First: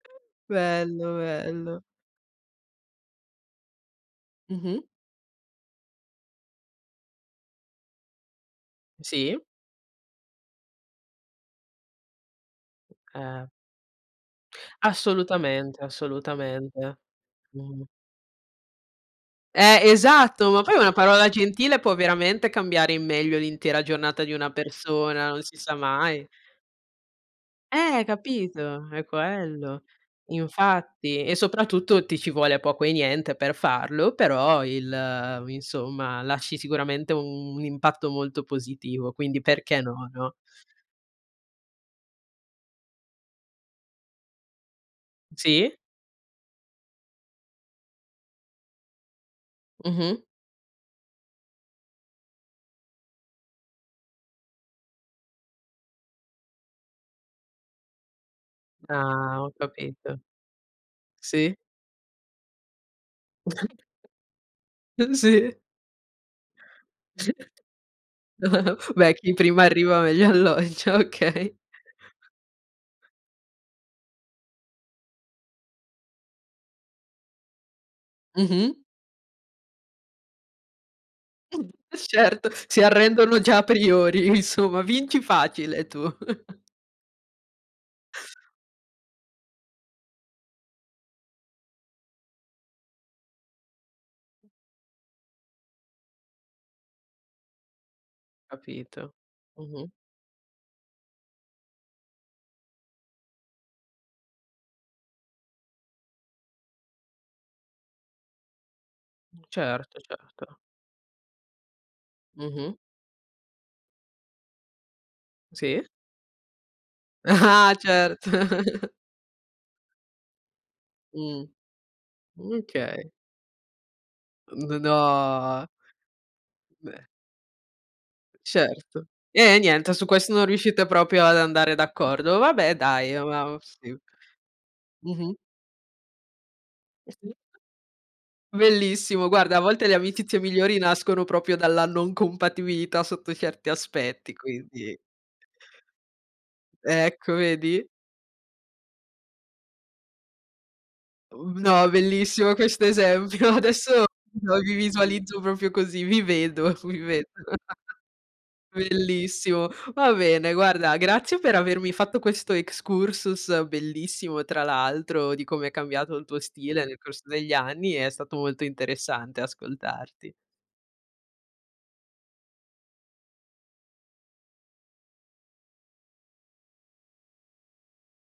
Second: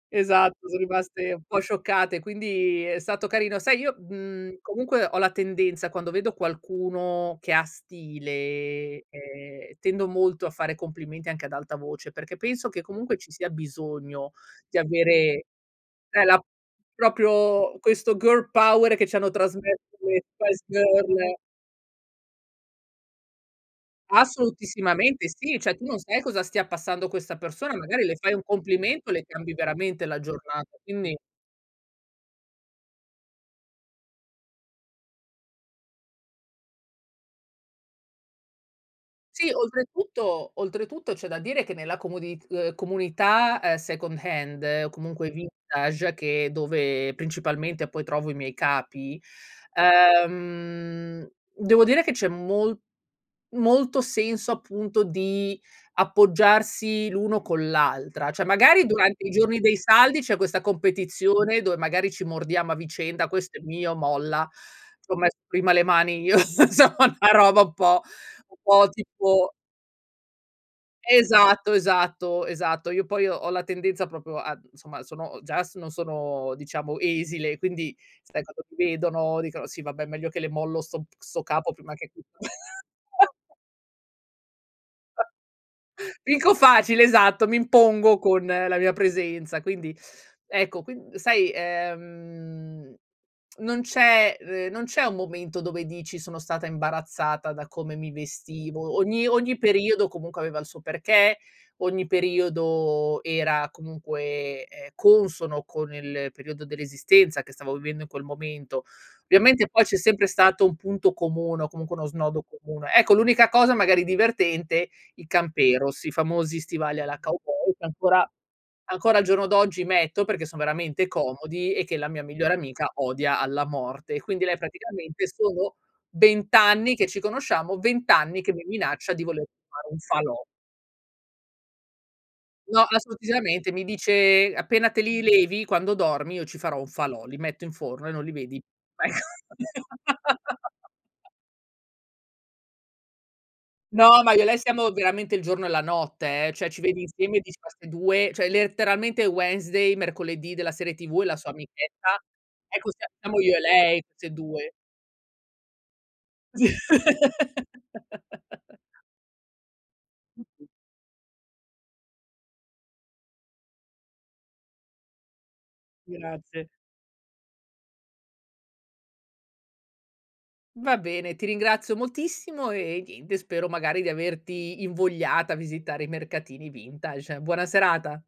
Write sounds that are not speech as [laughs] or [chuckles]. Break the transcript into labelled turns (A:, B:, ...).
A: Esatto, sono
B: Bello,
A: rimaste un po'
B: bello.
A: scioccate, quindi è stato carino. Sai, io, mhmm,
B: Mh-mh.
A: comunque ho la tendenza, quando vedo qualcuno che ha stile,
B: Sì.
A: ehm, tendo molto a fare complimenti anche ad alta voce perché penso che comunque ci
B: Eh.
A: sia bisogno di avere
B: Assolutamente,
A: e la
B: assolutamente.
A: proprio
B: Mh.
A: questo girl power che ci hanno trasmesso
B: Eh,
A: le
B: esatto, ma
A: Spice
B: poi una parola
A: Girls.
B: gentile può veramente cambiare in meglio l'intera giornata di una persona,
A: Assolutissimamente
B: non si
A: sì,
B: sa
A: cioè tu non sai
B: mai.
A: cosa stia passando questa persona,
B: Eh
A: magari le fai un
B: capito, è
A: complimento, le cambi
B: quello.
A: veramente la giornata. Quindi
B: Infatti e soprattutto ti ci vuole poco e niente per farlo, però il insomma, lasci sicuramente un un impatto molto positivo, quindi
A: Sì,
B: perché no, no?
A: oltretutto oltretutto c'è da dire che nella comodi uhm, comunità è second hand o comunque
B: Sì?
A: vintage, che è dove principalmente poi trovo i miei capi,
B: Mh-mh.
A: ehm, devo dire che c'è mol molto senso appunto di appoggiarsi l'uno con l'altra. Cioè, magari durante i
B: Ah, ho
A: giorni dei saldi
B: capito.
A: c'è questa
B: Sì.
A: competizione dove magari ci mordiamo a vicenda: "Questo è
B: [chuckles]
A: mio, molla.
B: Uh,
A: C'ho messo
B: sì.
A: prima le mani io", insomma, una roba
B: [chuckles]
A: un po' un po'
B: Beh, chi
A: tipo
B: prima arriva, meglio alloggia. Okay.
A: Esatto, esatto, esatto. Io poi ho la tendenza proprio a insomma, sono già s non sono diciamo esile, quindi sai, quando
B: Mh-mh.
A: mi vedono dicono: "Sì, vabbè, meglio che le mollo 'sto p 'sto
B: Mh,
A: capo prima
B: e
A: che"
B: certo, si arrendono
A: [chuckles]
B: già a priori, insomma vinci
A: [chuckles]
B: facile tu.
A: Vinco
B: [chuckles]
A: facile, esatto, mi impongo con la mia presenza. Quindi, ecco, quin sai, ehm, [tsk] non c'è ehm, non c'è un momento dove dici: "Sono stata imbarazzata da come mi vestivo."
B: Capito,
A: Ogni ogni
B: mh-mh.
A: periodo comunque aveva il suo perché, ogni periodo era comunque, ehm, consono con il periodo dell'esistenza che stavo vivendo in quel momento. Ovviamente poi c'è
B: Certo,
A: sempre
B: certo.
A: stato un punto comune o comunque uno snodo
B: Mh-mh.
A: comune. Ecco, l'unica cosa magari divertente, i
B: Sì.
A: camperos, i famosi stivali alla cowboy
B: Ah-ah,
A: che ancora
B: certo. [chuckles]
A: ancora al giorno d'oggi metto perché sono veramente
B: Mh,
A: comodi e che la mia migliore amica
B: okay.
A: odia alla morte. Quindi lei
B: N
A: praticamente
B: no!
A: sono 20 anni
B: Beh.
A: che ci conosciamo, 20 anni che mi
B: Certo.
A: minaccia di voler
B: Eh,
A: fare
B: niente.
A: un
B: Su questo
A: falò.
B: non riuscite proprio ad andare d'accordo. Vabbè
A: No,
B: dai, e uhm, uhm
A: assolutissimamente. Mi
B: sì.
A: dice: "Appena te
B: Mh
A: li
B: mh.
A: levi, quando dormi io ci farò un
B: Eh
A: falò,
B: sì.
A: li metto in forno e non li vedi".
B: Bellissimo guarda, a volte le amicizie migliori nascono
A: [laughs]
B: proprio dalla non compatibilità sotto certi
A: No, ma
B: aspetti,
A: io e lei siamo
B: quindi.
A: veramente il giorno e la notte, eh, cioè ci vedi
B: Ecco,
A: insieme e dici: "Ma
B: vedi?
A: 'ste 2?", cioè letteralmente Wednesday, mercoledì della serie TV e la sua
B: Uhm, no,
A: amichetta,
B: bellissimo questo
A: ecco, sia siamo
B: esempio,
A: io e
B: [chuckles]
A: lei,
B: adesso
A: queste
B: lo
A: 2.
B: vi visualizzo proprio così, vi vedo, vi vedo. [chuckles]
A: [laughs]
B: Bellissimo. Va bene, guarda, grazie per avermi fatto questo excursus bellissimo, tra l'altro, di come è cambiato il tuo
A: Grazie.
B: stile nel corso degli anni, è stato molto interessante ascoltarti.
A: Va bene, ti ringrazio moltissimo, ehm, niente, spero magari di averti invogliata a visitare i mercatini vintage. Buona serata.